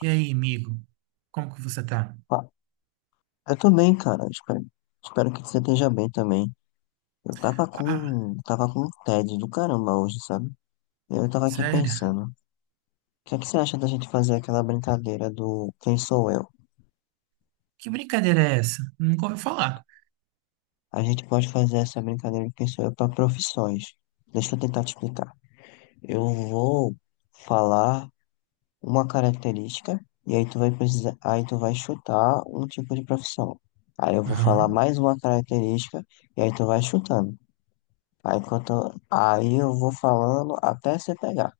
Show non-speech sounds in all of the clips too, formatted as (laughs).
E aí, amigo? Como que você tá? Ah, eu tô bem, cara. Espero que você esteja bem também. Ah, Tava com um tédio do caramba hoje, sabe? Eu tava aqui sério? pensando, o que é que você acha da gente fazer aquela brincadeira do Quem Sou Eu? Que brincadeira é essa? Nunca ouvi falar. A gente pode fazer essa brincadeira do Quem Sou Eu para profissões. Deixa eu tentar te explicar. Eu vou falar uma característica e aí aí tu vai chutar um tipo de profissão. Aí eu vou falar Aham, mais uma característica e aí tu vai chutando. Aí, enquanto, aí eu vou falando até você pegar,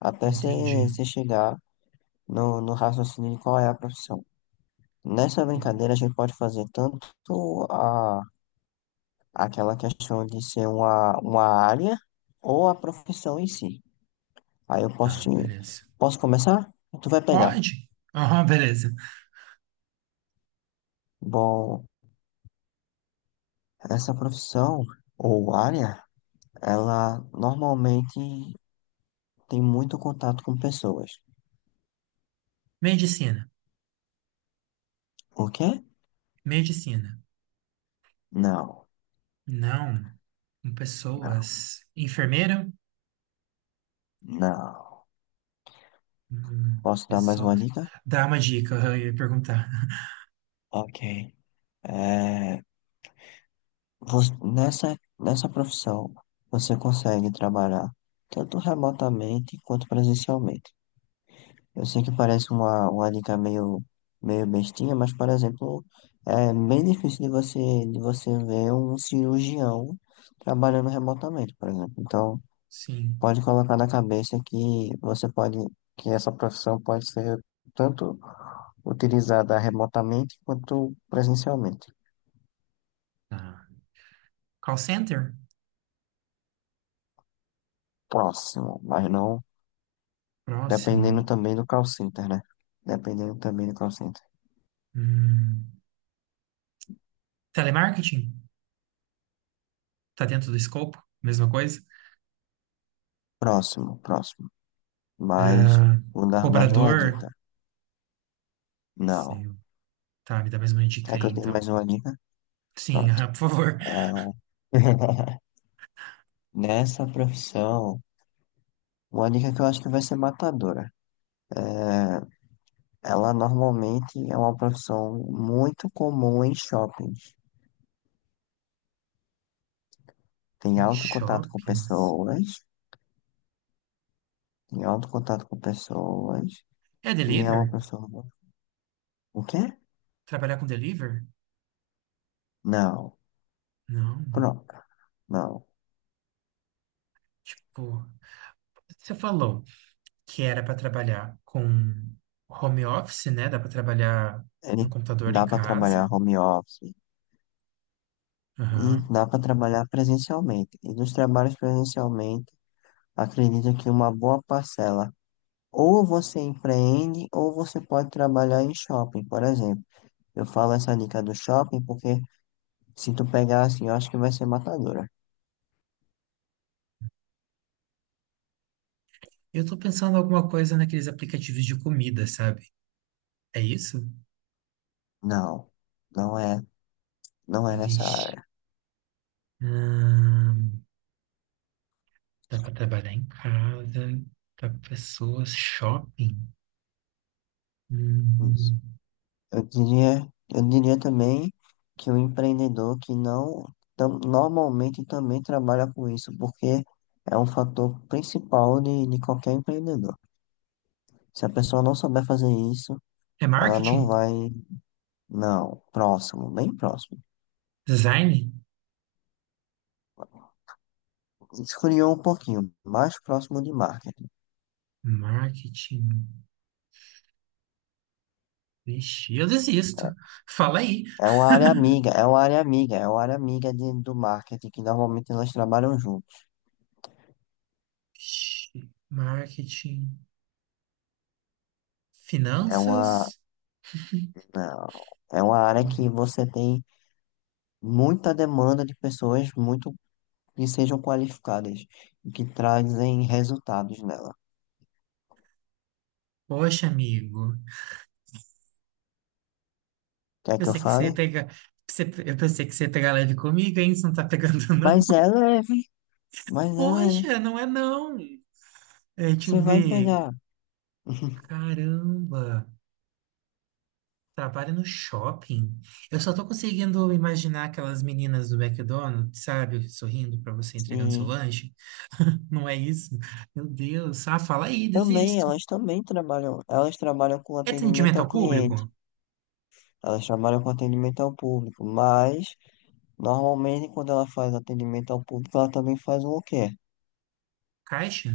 até você, entendi. você chegar no raciocínio de qual é a profissão. Nessa E- brincadeira, a gente pode fazer tanto a, aquela questão de ser uma área ou a profissão em si. Aí eu posso Tá, te, beleza. posso começar? Tu vai pegar. Pode? Aham, beleza. Bom, essa profissão ou área, ela normalmente tem muito contato com pessoas. Medicina. O quê? Medicina. Não, Não. Com não, pessoas. Enfermeira? não. Hum, Posso dar mais uma pessoas. dica? Dá uma dica, aham, eu ia perguntar. (laughs) Ok. É, nessa profissão, você consegue trabalhar tanto remotamente quanto presencialmente. Eu sei que parece uma dica meio bestinha, mas, por exemplo, é bem difícil de você ver um cirurgião trabalhando remotamente, por exemplo. Então, Sim. pode colocar na cabeça que que essa profissão pode ser tanto utilizada remotamente quanto presencialmente. Tá. Call center? Próximo, mas não, Próximo. dependendo também do call center, né? Dependendo também do call center. Hum, telemarketing? Tá dentro do escopo? Mesma coisa? Próximo. Mas Ah, vou dar mais uma cobrador. dica. Não. Sim. Tá, me dá mais uma dica Quer que aí, eu dê então. mais uma dica? Sim, (laughs) Pronto. ah, por favor. É... (laughs) Nessa profissão, uma dica que eu acho que vai ser matadora. É... Ela normalmente é uma profissão muito comum em shoppings. Tem Em alto contato com shoppings? pessoas, tem alto contato com pessoas, É e é uma deliver? pessoa. O quê? Trabalhar com deliver? Não. Não. Pronto. Não. Tipo, você falou que era para trabalhar com home office, né? Dá para trabalhar no Ele computador em dá para trabalhar casa. home office e Aham. dá para trabalhar presencialmente. E dos trabalhos presencialmente, acredito que uma boa parcela ou você empreende ou você pode trabalhar em shopping, por exemplo. Eu falo essa dica do shopping porque se tu pegar assim, eu acho que vai ser matadora. Eu tô pensando em alguma coisa naqueles aplicativos de comida, sabe? É isso? Não, não é, não é nessa Vixe. área. Ahn, dá para trabalhar em casa, para pessoas, shopping. Hum. Eu diria, eu diria também que o empreendedor que não normalmente também trabalha com isso, porque é um fator principal de qualquer empreendedor. Se a pessoa não souber fazer isso, É ela não marketing? vai, não, próximo, bem próximo. Design? Esfriou um pouquinho, mais próximo de marketing. Marketing. Vixe, eu desisto. Fala aí. É uma área amiga do marketing, que normalmente elas trabalham juntos. Vixe, marketing. É uma, Finanças? não, é uma área Hum, que você tem muita demanda de pessoas muito que sejam qualificadas e que trazem resultados nela. Poxa, amigo. Quer que eu Pensei que você fale? ia pegar. Eu pensei que você ia pegar leve comigo, hein? Você não tá pegando, (laughs) não. Mas é leve, mas é leve. Poxa, não é não. É, deixa eu Você vai ver. pegar. (laughs) Caramba. Trabalha no shopping. Eu só tô conseguindo imaginar aquelas meninas do McDonald's, sabe? Sorrindo pra você entregando seu Sim. lanche. Não é isso? Meu Deus. Ah, fala aí, Também, desisto. elas também trabalham, elas trabalham com É atendimento atendimento ao ao público? cliente, elas trabalham com atendimento ao público, mas normalmente quando ela faz atendimento ao público, ela também faz o quê? Caixa?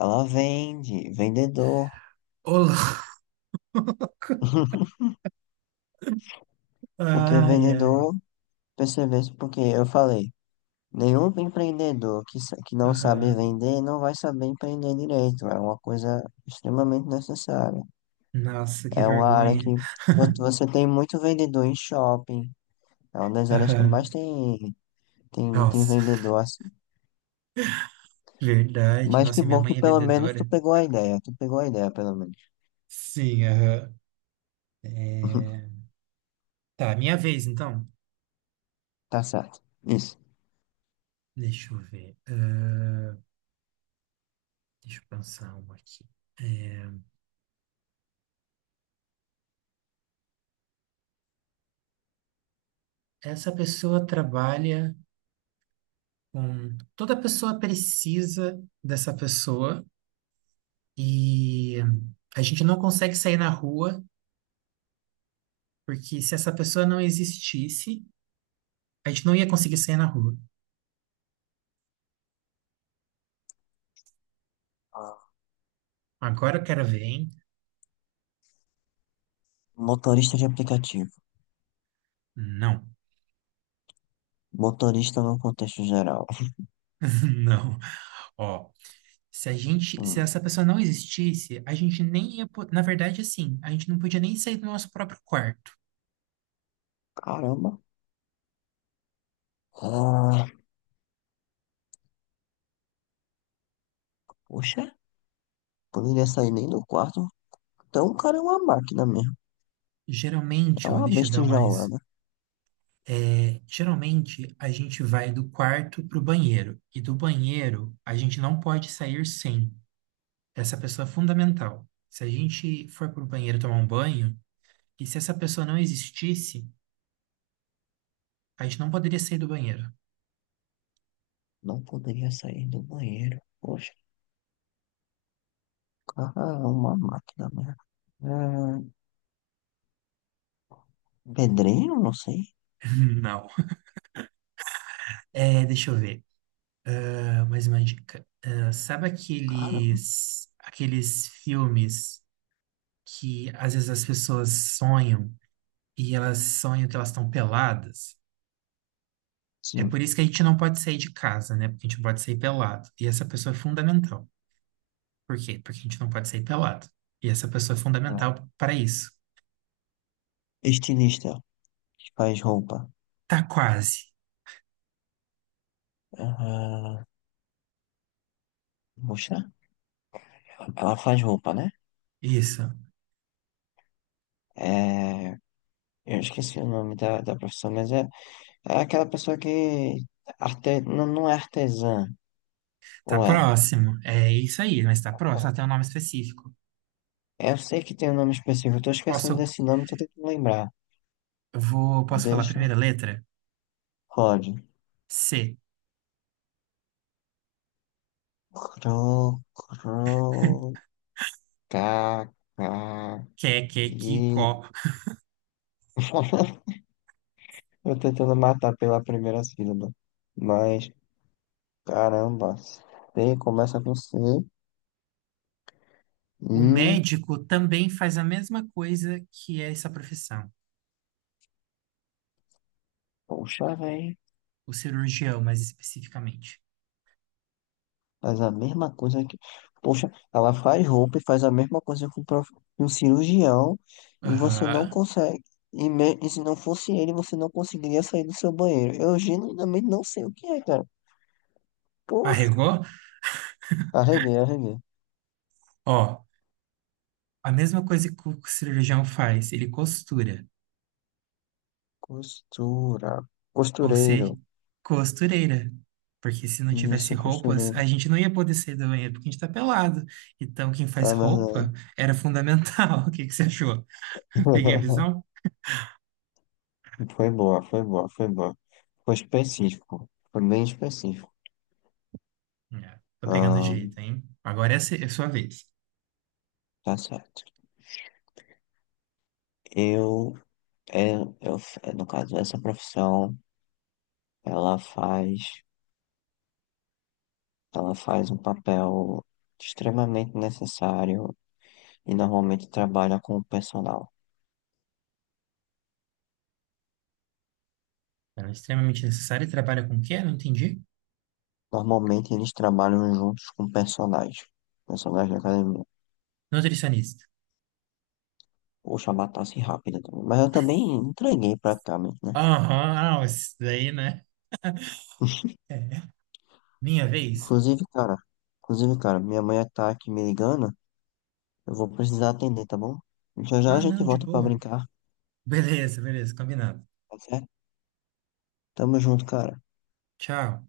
Ela vende, vendedor. Olá. (laughs) (laughs) Porque Ai, ai. vendedor, percebesse, porque eu falei, nenhum empreendedor que, que não sabe Aham. vender não vai saber empreender direito. É uma coisa extremamente necessária. Nossa, que É uma área que vergonha. (laughs) Você tem muito vendedor em shopping. É uma das áreas que mais Aham. tem, tem Nossa, vendedor assim. verdade. Mas que Nossa, e minha bom que mãe é pelo menos tu vendedora. pegou a ideia. Tu pegou a ideia, pelo menos. Sim, aham. É, (laughs) tá, minha vez então. Tá certo. Isso. Deixa eu ver. Ah, deixa eu pensar uma aqui. É, essa pessoa trabalha com. Toda pessoa precisa dessa pessoa e a gente não consegue sair na rua, porque se essa pessoa não existisse, a gente não ia conseguir sair na rua. Ah, Agora o cara vem? motorista de aplicativo. Não, Motorista no contexto geral. (laughs) não. Ó, se a gente, se Hum, essa pessoa não existisse, a gente nem ia, po- na verdade, assim, a gente não podia nem sair do nosso próprio quarto. caramba. Ah, poxa, poderia sair nem do quarto. Então o cara é uma máquina mesmo. É Geralmente, ó, uma deixa eu besta dar mais. enjaulada. Geralmente, a gente vai do quarto para o banheiro, e do banheiro a gente não pode sair sem. Essa pessoa é fundamental. Se a gente for para o banheiro tomar um banho, que se essa pessoa não existisse, a gente não poderia sair do banheiro. Não poderia sair do banheiro. Poxa, o cara, é uma máquina mesmo. É, pedreiro, não sei. (laughs) Não. É, deixa eu ver. Ah, mais uma dica. Ah, sabe Cara, aqueles filmes que às vezes as pessoas sonham e elas sonham que elas estão peladas? É sim. por isso que a gente não pode sair de casa, né? Porque a gente não pode sair pelado. E essa pessoa é fundamental. Por quê? Porque a gente não pode sair pelado. E essa pessoa é É. fundamental para isso. Estilista que faz roupa. Tá quase. Ah, poxa, ela faz roupa, né? Isso. É, eu esqueci o nome da profissão, mas é aquela pessoa que arte, não é artesã, Tá ou é? próximo. É isso aí, mas tá próximo. Até um nome específico. Eu sei que tem um nome específico, eu tô esquecendo Posso, desse nome, tô tentando lembrar. eu vou, posso falar a Deixa, primeira letra? pode. C. Cro, cro, ca, ca, Que, é, que, é, que, que. có. (laughs) Eu tentando matar pela primeira sílaba. Mas, caramba, C começa com C. O Hum, médico também faz a mesma coisa que essa profissão. poxa, velho. O cirurgião, mais especificamente. Faz a mesma coisa que. Poxa, ela faz roupa e faz a mesma coisa com um um cirurgião. E você não Aham. consegue. E, e se não fosse ele, você não conseguiria sair do seu banheiro. Eu genuinamente não sei o que é, cara. Poxa, Arregou? Arreguei. Ó, a mesma coisa que o cirurgião faz. Ele costura. Costura. Ou Costureiro. ser costureira. Porque se não tivesse Isso, roupas, costureiro. a gente não ia poder sair do banheiro porque a gente tá pelado. Então, quem faz Ah, roupa verdade. era fundamental. (laughs) O que que você achou? Peguei a visão? (laughs) Foi boa. Foi específico. Foi bem específico. É, tô pegando Ah, jeito, hein? Agora é a se- é a sua vez. tá certo. Eu, é, eu, é no caso, essa profissão, ela faz, ela faz um papel extremamente necessário e normalmente trabalha com o personal. Ela é extremamente necessária e trabalha com o quê? Não entendi. Normalmente eles trabalham juntos com personagens. Personagens da academia. Nutricionista. Poxa, matasse rápida também. Mas eu também entreguei praticamente, né? Aham, ah, isso daí, né? (laughs) É. Minha vez? Inclusive, cara, inclusive, cara, minha mãe tá aqui me ligando. Eu vou precisar atender, tá bom? Já já a Ah, gente não, de volta pra boa. brincar, Beleza, beleza, combinado. tá certo? Tamo junto, cara. Tchau.